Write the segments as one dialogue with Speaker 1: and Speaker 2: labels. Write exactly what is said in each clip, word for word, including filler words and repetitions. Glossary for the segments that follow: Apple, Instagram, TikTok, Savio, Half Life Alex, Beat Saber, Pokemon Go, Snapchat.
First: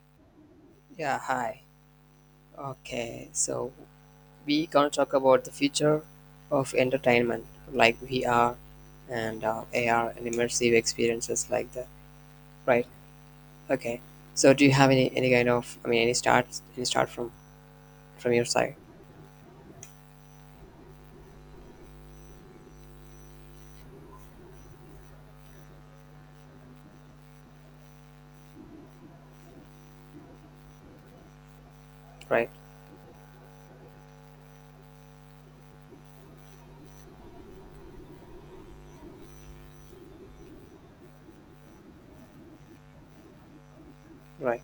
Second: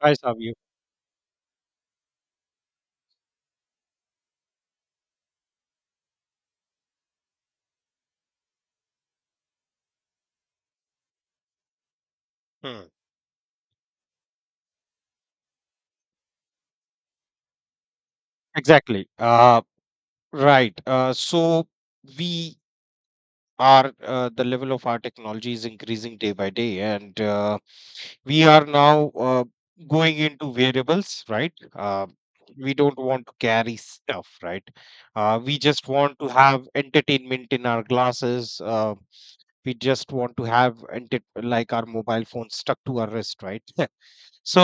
Speaker 1: I saw you.
Speaker 2: Yeah, hi. Okay, so we gonna talk about the future of entertainment, like V R and uh, A R and immersive experiences like that, right?
Speaker 1: Hmm.
Speaker 2: Okay. So do you have any any kind of I mean any start any start from from your side,
Speaker 1: Exactly. Uh, right. Uh, so we are uh, the level of our technology is increasing day by day, and uh, we are now uh, going into variables, right? Uh,
Speaker 2: right?
Speaker 1: we don't want to carry stuff, right? Uh, we just want to have entertainment in our glasses. Uh, we just want to have enter- like our mobile phone stuck to our wrist, right?
Speaker 2: Right.
Speaker 1: so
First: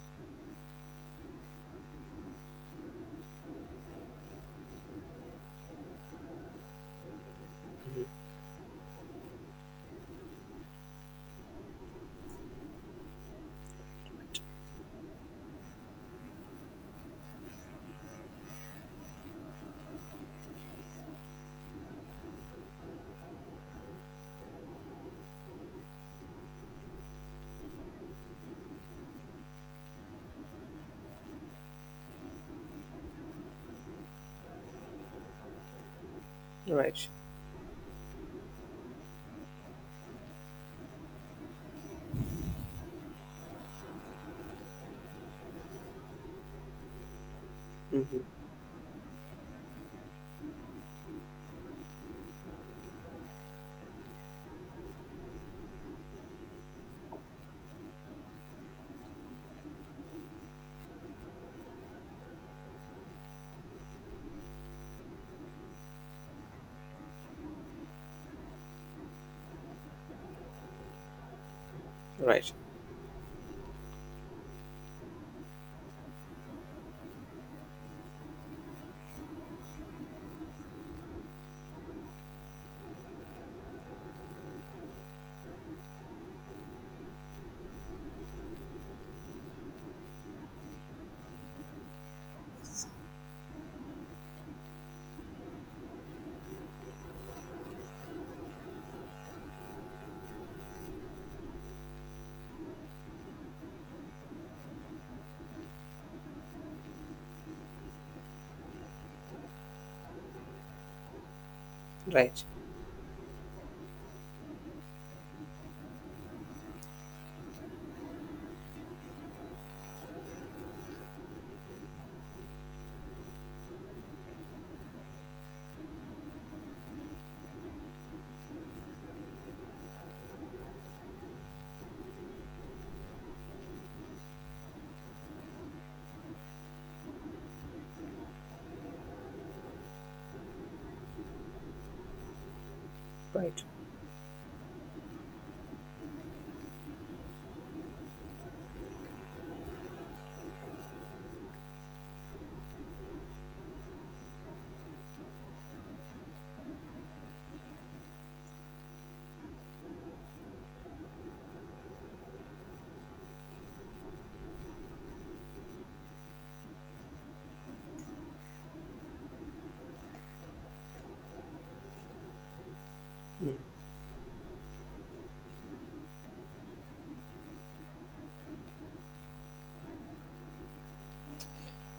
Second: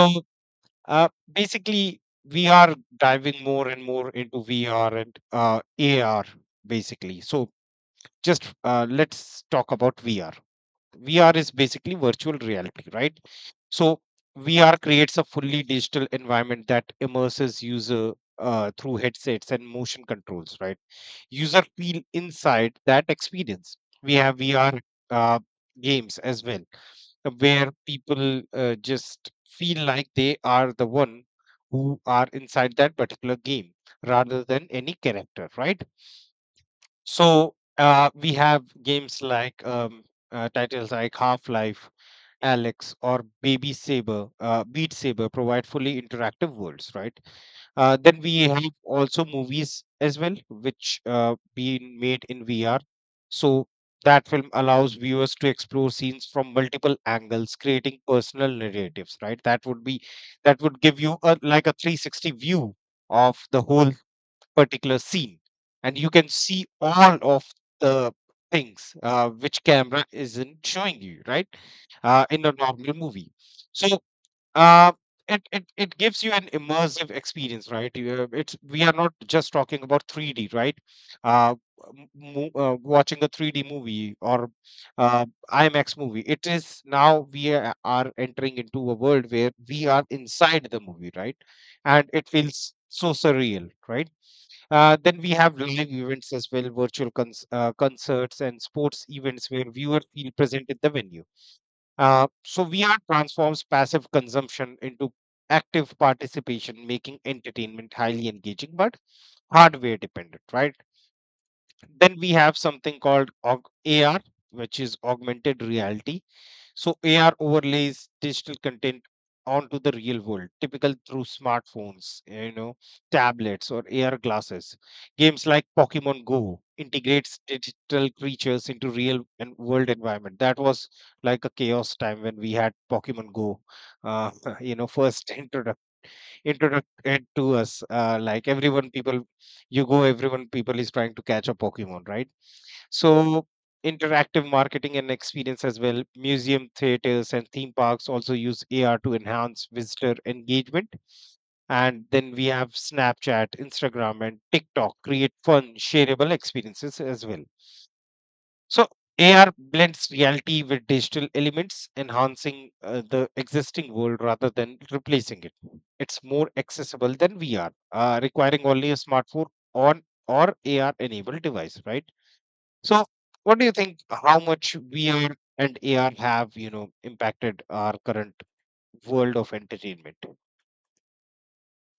Speaker 1: Uh, basically, we are diving more and more into V R and uh, A R, basically. So,
Speaker 2: Mm-hmm.
Speaker 1: just uh, let's talk about V R. V R is basically virtual reality, right? So, V R creates a fully digital environment that immerses user uh, through headsets and motion controls, right? User feel inside that experience. We have V R uh, games as well, uh, where people uh, just feel like they are the one who are inside that particular game rather than any character, right?
Speaker 2: Right.
Speaker 1: So uh, we have games like um, uh, titles like Half Life, Alex, or Baby Saber, uh, Beat Saber provide fully interactive worlds, right? Uh,
Speaker 2: Mm-hmm.
Speaker 1: then we have also movies as well, which uh, been made in V R. So that film allows viewers to explore scenes from multiple angles, creating personal narratives. Right? That would be that would give you a like a three sixty view of the whole particular scene, and you can see all of the things uh, which camera isn't showing you. Right? Uh, in
Speaker 2: Right.
Speaker 1: a normal movie. So uh, it, it it gives you an immersive experience, right? You- uh, it's we are not just talking about three D, right? uh, m- mo- uh Watching a three D movie or uh, imax movie, it is now we are are entering into a world where we are inside the movie, right? And it feels so surreal, right? Uh, then we have live events as well, virtual cons- uh, concerts and sports events where viewers feel present at the venue. Uh, so V R transforms passive consumption into active participation, making entertainment highly engaging but hardware dependent, right? Then we
Speaker 2: Right.
Speaker 1: have something called aug- A R, which is augmented reality. So A R overlays digital content onto the real world, typical through smartphones, you know, tablets or A R glasses. Games like Pokemon Go integrates digital creatures into real and world environment. That was like a chaos time when we had Pokemon Go, uh, you know, first introduction introduced to us. Uh, like everyone, people, you go, everyone, people is trying to catch a Pokemon, right? So,
Speaker 2: Right.
Speaker 1: interactive marketing and experience as well. Museum, theaters, and theme parks also use A R to enhance visitor engagement. And then we have Snapchat, Instagram, and TikTok create fun, shareable experiences as well. So A R blends reality with digital elements, enhancing uh, the existing world rather than replacing it. It's more accessible than V R, uh, requiring only a smartphone on or A R-enabled device, right? So, what do you think? How much V R and A R have you know impacted our current world of entertainment?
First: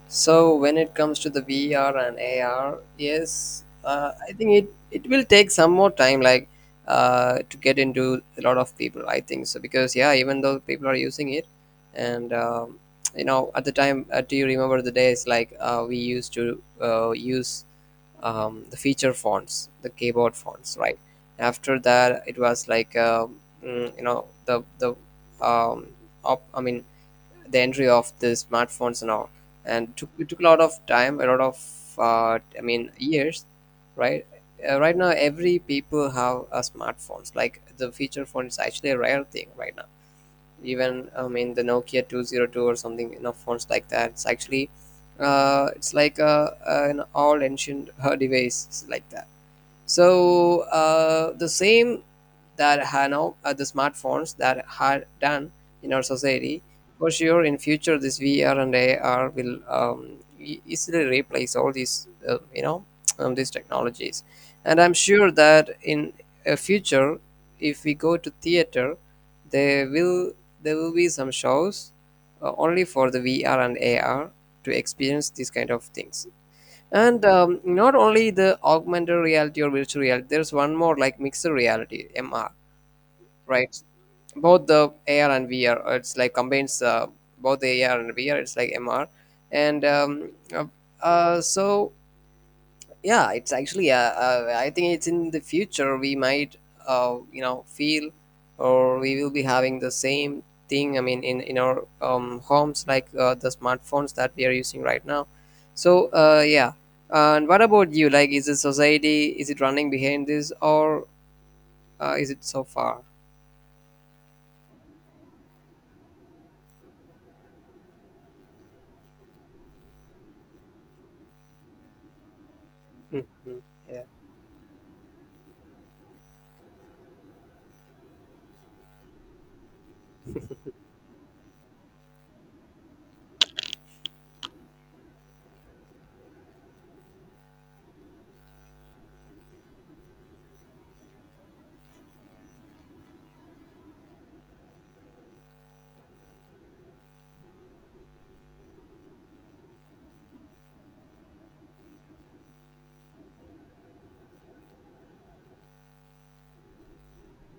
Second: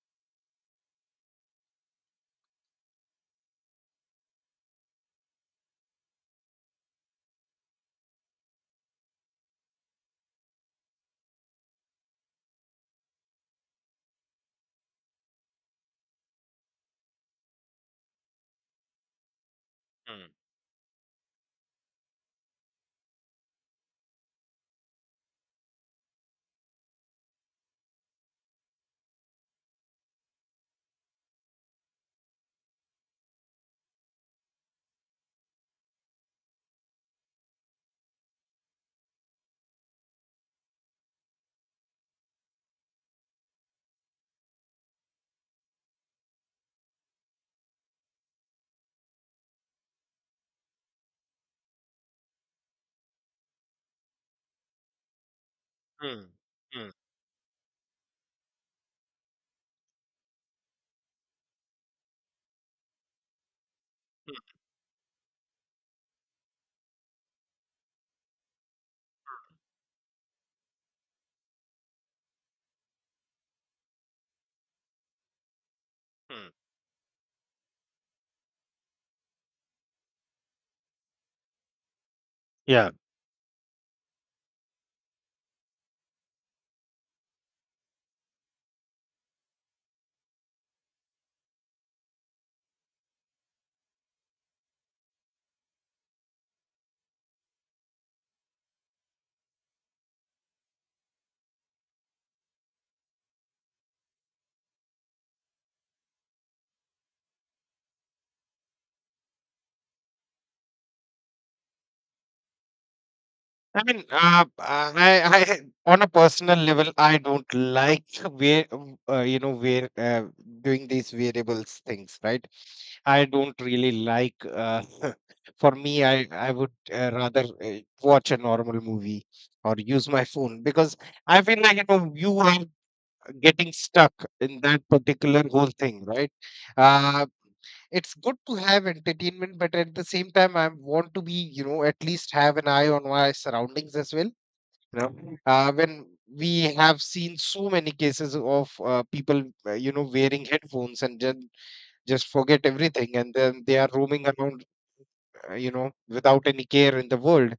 Speaker 2: So when it comes to the V R and A R, yes, uh, I think it it will take some more time, like uh, to get into a lot of people. I think so because yeah, even though people are using it, and, um, you know, at the time, uh, do you remember the days like uh, we used to uh, use um, the feature fonts, the
Speaker 1: Mm,
Speaker 2: keyboard fonts, right? After that, it was like uh, mm, you know the the um, op, I mean the entry of the smartphones and all. And took, it took a lot of time, a lot of uh, I mean years, right. Uh, right now every people have a smartphones, like the feature phone is actually a rare thing right now. Even, I mean, the Nokia two zero two or something, you know phones like that, it's actually, uh, it's like a, an all ancient uh, device like that. So, uh, the same, that ha- now, uh, the smartphones that had done in our
Speaker 1: mm, mm,
Speaker 2: society.
Speaker 1: mm,
Speaker 2: For sure, in future this V R and A R will um, e- easily replace all these uh, you know um, these technologies, and I'm sure that in a future if we go to theater, there will there will be some shows uh, only for the V R and A R to experience these kind of things.
Speaker 1: mm.
Speaker 2: And um, not only the augmented reality or virtual reality, there's one more like mixed reality (M R),
Speaker 1: Yeah.
Speaker 2: right? Both the A R and V R, uh, it's like combines, uh, both the A R and V R. It's like M R, and um, uh, uh, so yeah, it's actually, uh, uh, I think it's in the future we might, uh, you know feel, or we will be having the same thing. I mean, in in our um, homes, like uh, the smartphones that we are using right now. So, uh, yeah. And what about you, like is the society, is it running behind this, or uh, is it so far?
Speaker 1: I mean, uh, I, I, on a personal level, I don't like where, uh, you know, where uh, doing these variables things, right? I
Speaker 2: Hmm.
Speaker 1: don't really
Speaker 2: Yeah.
Speaker 1: like. Uh, for me, I, I would uh, rather uh, watch a normal movie or use my phone because I feel like you know you are getting stuck in that particular whole thing, right? Uh, it's good to have entertainment, but at the same time, I want to be, you know, at least have an eye on my surroundings as well. You know, uh, when we have seen so many cases of uh, people, uh, you know, wearing headphones and then just forget everything, and then they are roaming around, uh, you know, without any care in the world,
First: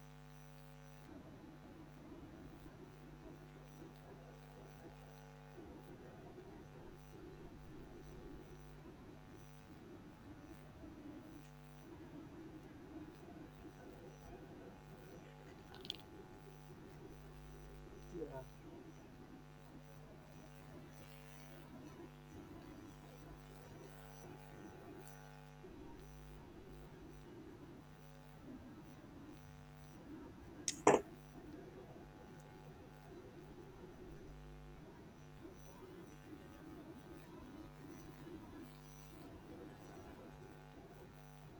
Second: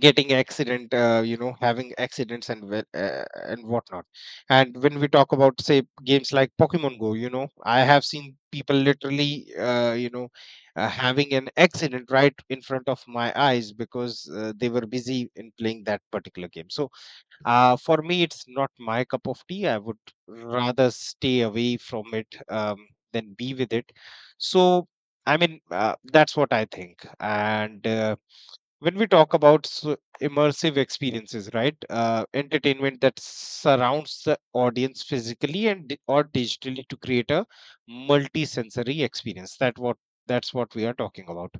Speaker 1: getting accident, uh, you know, having accidents and whe- uh, and whatnot. And when we talk about say games like Pokemon Go, you know, I have seen people literally, uh, you know, uh, having an accident right in front of my eyes because uh, they were busy in playing that particular game. So uh, for me, it's not my cup of tea. I would rather stay away from it um, than be with it. So I mean, uh, that's what I think. And uh, when we talk about s- immersive experiences, right? Uh, entertainment that surrounds the audience physically and di- or digitally to create a multi-sensory experience, that what that's what we are talking about,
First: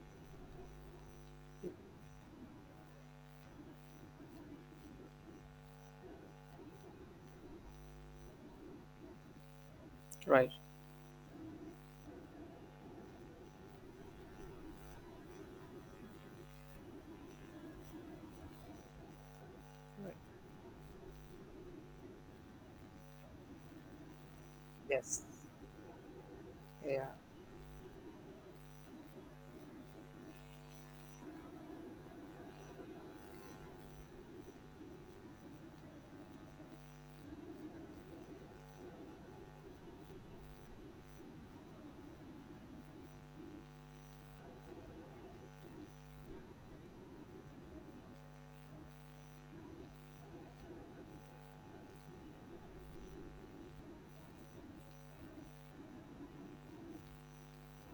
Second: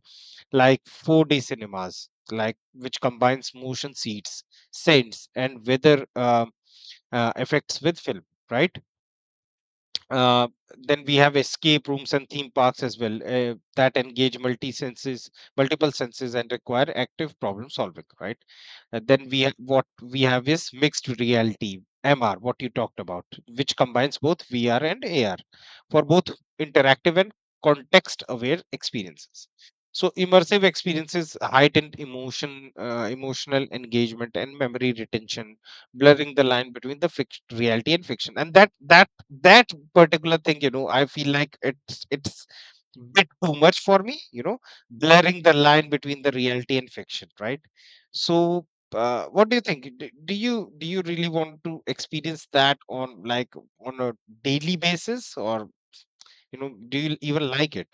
Speaker 1: like four D cinemas, like which combines motion seats, scents, and weather uh, uh, effects with film, right? uh,
Speaker 2: Right.
Speaker 1: then we have escape rooms and theme parks as well, uh, that engage multi senses, multiple senses, and require active problem solving. Right? And then we have what we
Speaker 2: Right.
Speaker 1: have is mixed reality M R, what you talked about, which combines both V R and
Speaker 2: Yes.
Speaker 1: A R for both
Speaker 2: Yeah.
Speaker 1: interactive and context-aware experiences. So immersive experiences heightened emotion, uh, emotional engagement, and memory retention, blurring the line between the fict- reality and fiction. And that that that particular thing, you know, I feel like it's it's bit too much for me, you know. Blurring the line between the reality and fiction, right? So uh, what do you think? Do, do you do you really want to experience that on like on a daily basis, or you know, do you even like it?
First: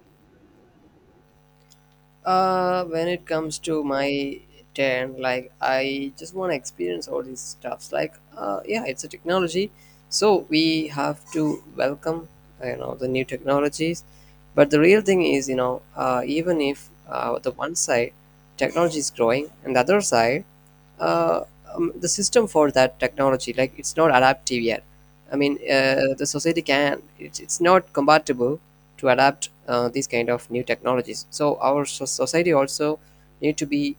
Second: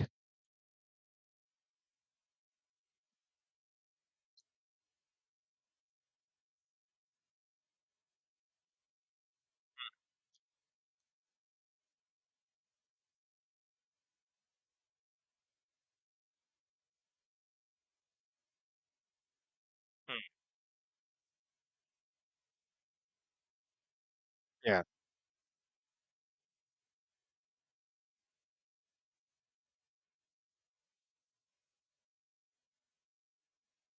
Speaker 2: Uh, when it comes to my turn, like I just want to experience all these stuffs. Like, uh, yeah, it's a technology, so we have to welcome, you know, the new technologies. But the real thing is, you know, uh, even if uh, the one side technology is growing and the other
Speaker 1: Hmm,
Speaker 2: side, uh, um, the system for that technology, like it's not adaptive yet.
Speaker 1: yeah.
Speaker 2: I mean, uh, the society, can it's, it's not compatible to adapt uh, these kind of new technologies, so our so- society also need to be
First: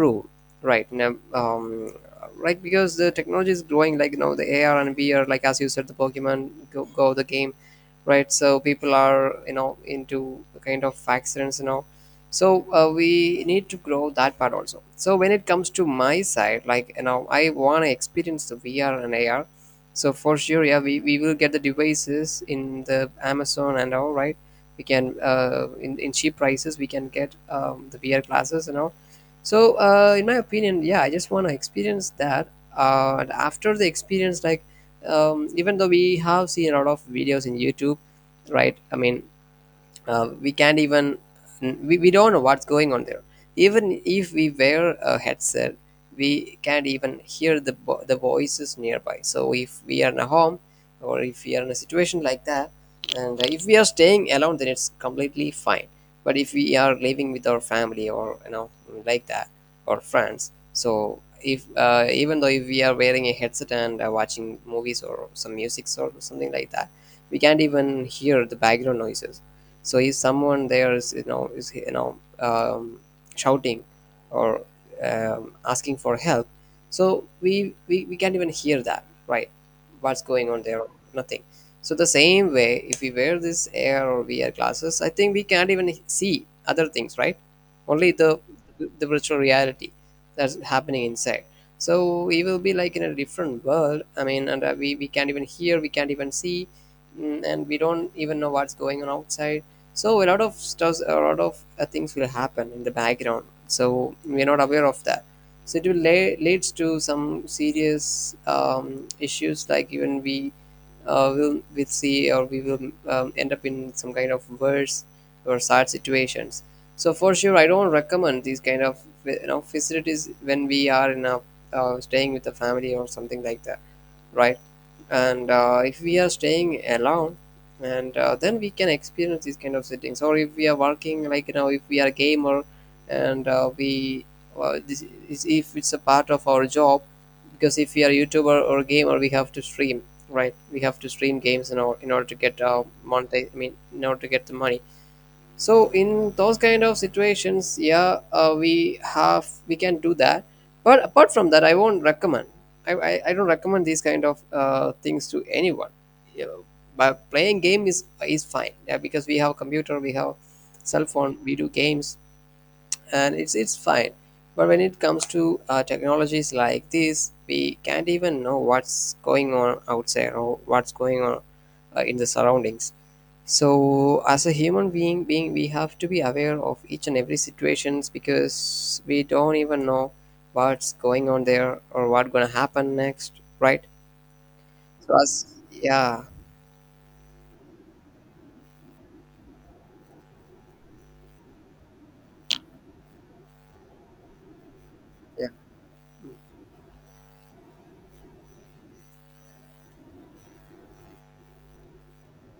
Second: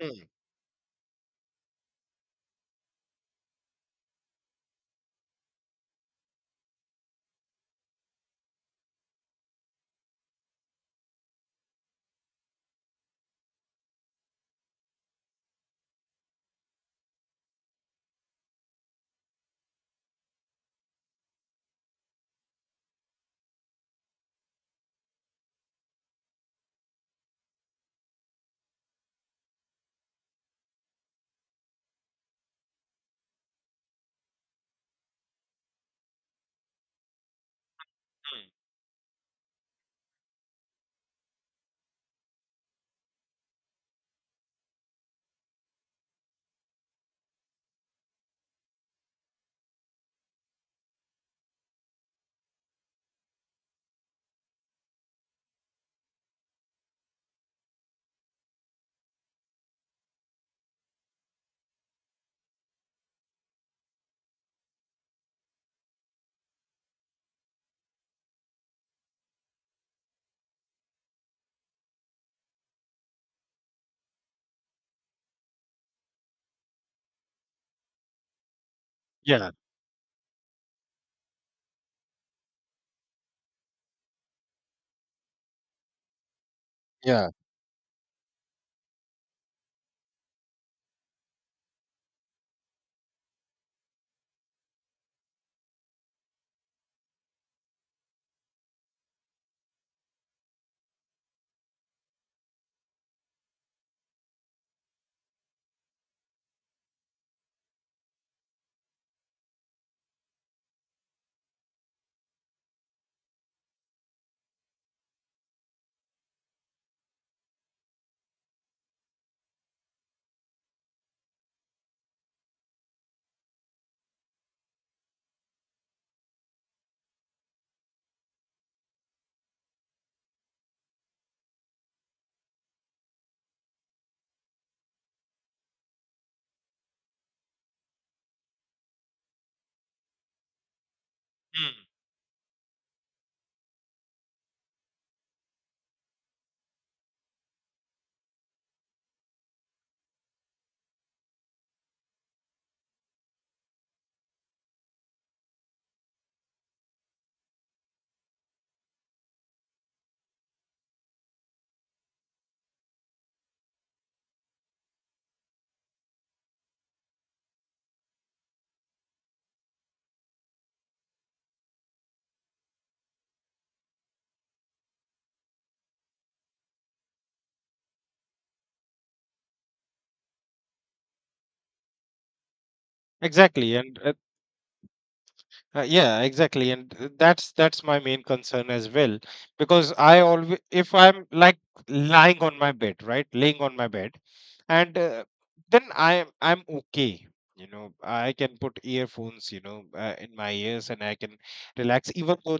Speaker 1: Hmm,
Speaker 2: right now. Um, right, because the technology is growing, like you know the AR and VR, like as you said, the Pokemon go, go the game, right? So people are, you know into kind of accidents, you know so, uh, we need to grow that part also. So when it comes to my side, like, you know I want to experience the VR and AR. So for sure, yeah, we, we will get the devices in the Amazon and all, right? We can, uh, in, in cheap prices we can get um, the VR glasses and all. So, uh, in my opinion, yeah, I just want to experience that. Uh, and after the experience, like, um, even though we have seen a lot of videos in YouTube,
Speaker 1: hmm,
Speaker 2: right? I mean, uh, we can't even we, we don't know what's going on there. Even if we wear a headset, we can't even hear the vo- the voices nearby. So if we are in a home, or if we are in a situation like that, and if we are staying alone, then it's completely fine. But if we are living with our family or, you know like that, or friends. So if, uh, even though if we are wearing a headset and uh, watching movies or some music or something like that, we can't even hear the background noises. So if someone there is you know is you know um, shouting, or um, asking for help, so we, we we can't even hear that, right?
Speaker 1: yeah,
Speaker 2: What's going on there? Nothing. So the same way, if we wear this air or V R glasses, I think we can't even see other things,
Speaker 1: yeah.
Speaker 2: right? Only the the virtual reality that's happening inside. So we will be like in a different world. I mean, and uh, we we can't even hear, we can't even see, mm, and we don't even know what's going on outside. So a lot of stuff, a lot of uh, things will happen in the background, so we're not aware of that. So it will lay, leads to some serious um, issues, like even we, uh, will will see, or we will um, end up in some kind of worse or sad situations. So for sure, I don't recommend these kind of, you know facilities when we are in a uh, staying with the family or something like that, right? And uh, if we are staying alone, and uh, then we can experience these kind of settings. Or if we are working, like, you know, if we are a gamer, and uh, we uh, this is if it's a part of our job, because if we are YouTuber or gamer, we have to stream, right? We have to stream games in,
Speaker 1: Hmm.
Speaker 2: or, in order to get, uh, monetize. I mean, in order to get the money. So in those kind of situations, yeah, uh, we have we can do that. But apart from that, I won't recommend, i i, I don't recommend these kind of uh, things to anyone, you know, but playing game is is fine, yeah, because we have computer, we have cell phone, we do games, and it's it's fine. But when it comes to uh, technologies like this, we can't even know what's going on outside, or what's going on uh, in the surroundings. So as a human being, being we have to be aware of each and every situations, because we don't even know what's going on there, or what's gonna happen next,
Speaker 1: Exactly,
Speaker 2: right?
Speaker 1: and
Speaker 2: So as
Speaker 1: Uh, yeah,
Speaker 2: yeah,
Speaker 1: exactly, and th- that's that's my main concern as well, because I always, if I'm like lying on my bed, right, laying on my bed, and uh,
Speaker 2: yeah,
Speaker 1: then I'm I'm okay, you know, I can put earphones, you know, uh, in my ears, and I can relax, even though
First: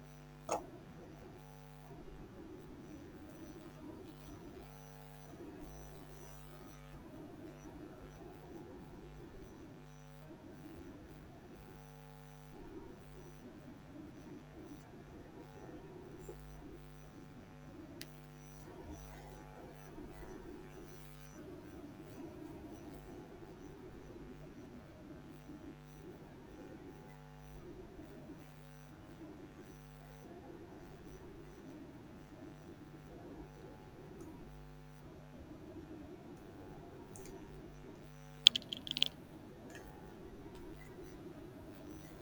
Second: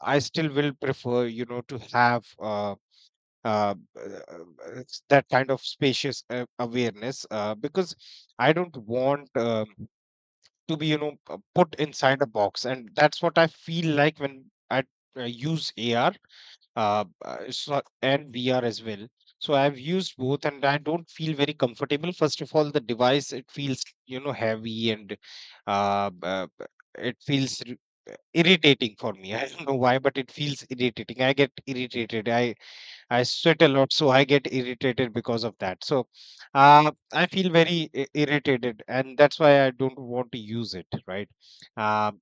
Speaker 1: I still will prefer, you know, to have uh, uh, uh, that kind of spacious uh, awareness, uh, because I don't want. Um, to be you know p- put inside a box, and that's what I feel like when I uh, use AR, uh, uh, it's not, and VR as well. So I've used both, and I don't feel very comfortable. First of all, the device, it feels you know heavy, and uh, uh, it feels r- irritating for me I don't know why, but it feels irritating. I get irritated. i I sweat a lot, so I get irritated because of that. So uh, I feel very i- irritated, and that's why I don't want to use it. Right? Uh,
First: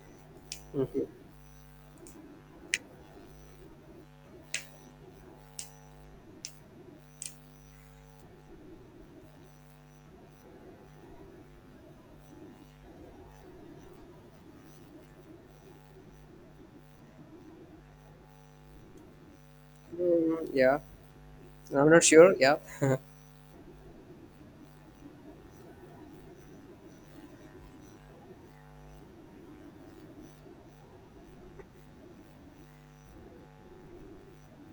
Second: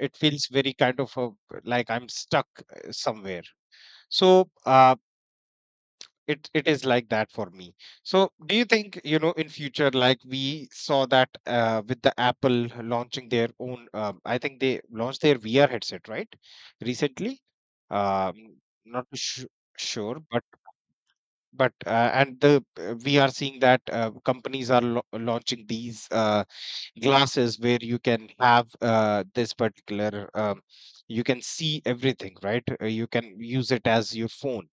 Speaker 1: it feels very kind of
Speaker 2: hmm,
Speaker 1: a, like I'm stuck uh, somewhere. So uh, it it is like that for me. So do you think you know in future, like we saw that uh, with the Apple launching their own? Um, I think they launched their V R headset right recently. Um, not too su- sure, but
Speaker 2: yeah.
Speaker 1: but
Speaker 2: I'm not
Speaker 1: uh,
Speaker 2: sure.
Speaker 1: and
Speaker 2: Yeah.
Speaker 1: the uh, we are seeing that uh, companies are lo- launching these uh, glasses where you can have uh, this particular um, you can see everything, right? Uh, you can use it as your phone,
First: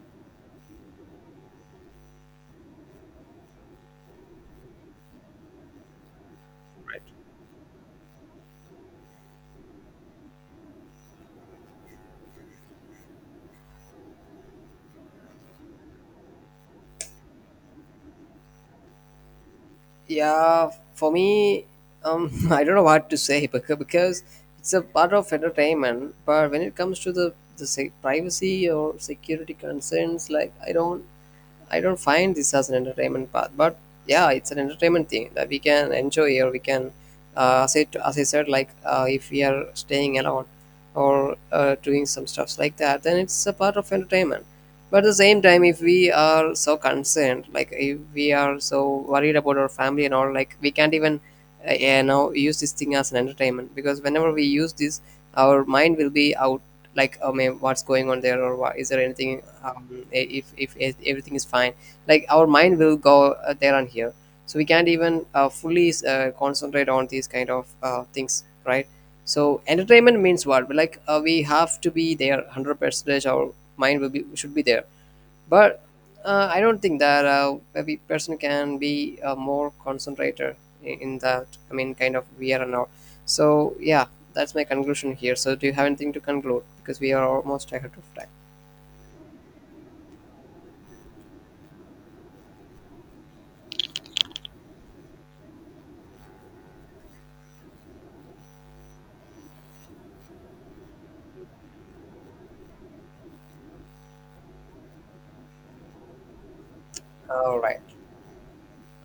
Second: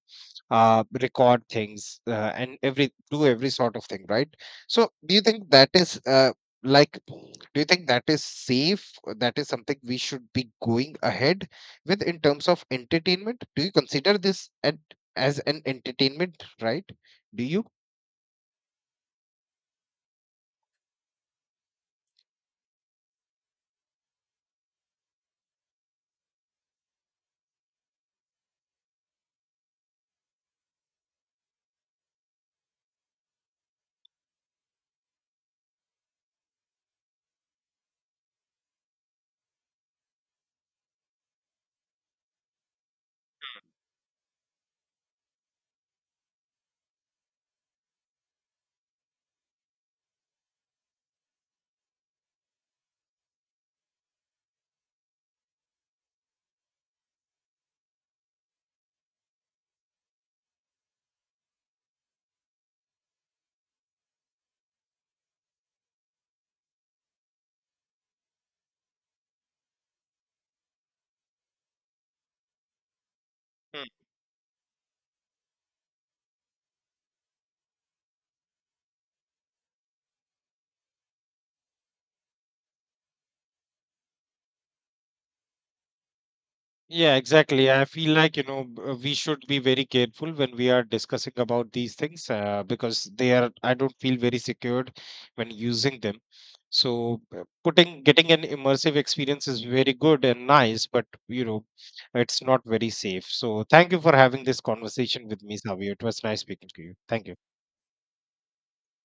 Speaker 1: uh, record things, uh, and every do every sort of thing, right? So do you think that is uh, like do you think that is safe, that is something we should be going ahead with in terms of entertainment? Do you consider this at, as an entertainment, right? Do you?
Speaker 2: Yeah, for me, um, I don't know what to say, becau- because it's a part of entertainment. But when it comes to the the se- privacy or security concerns, like, I don't I don't find this as an entertainment path, but yeah, it's an entertainment thing that we can enjoy, or we can, uh, as, I, as I said, like uh, if we are staying alone, or uh, doing some stuffs like that, then it's a part of entertainment. But at the same time, if we are so concerned, like if we are so worried about our family and all, like we can't even, uh, you know, use this thing as an entertainment, because whenever we use this, our mind will be out, like, oh man, what's going on there, or what is there, anything? um, if, if if e-, Everything is fine, like our mind will go, uh, there and here, so we can't even uh, fully uh, concentrate on these kind of uh, things, right? So entertainment means what? Like, uh, we have to be there one hundred percent, our mind will be should be there. But, uh, I don't think that uh, every person can be uh, more concentrated in, in that. I mean, kind of we are now. So yeah, that's my conclusion here. So do you have anything to conclude? Because we
Speaker 1: Yeah,
Speaker 2: are
Speaker 1: exactly.
Speaker 2: almost
Speaker 1: I
Speaker 2: ahead of
Speaker 1: feel
Speaker 2: time.
Speaker 1: like, you know, b- uh, we should be very careful when we are discussing about these things uh, because they are, I don't feel very secured when using them. So uh, putting, getting an immersive experience is very good and nice, but, you know, it's not very safe. So thank you for having this conversation with me, Savio. It was nice speaking to you. Thank you.
Speaker 2: All right.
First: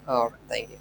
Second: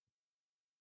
Speaker 2: All right. Thank you.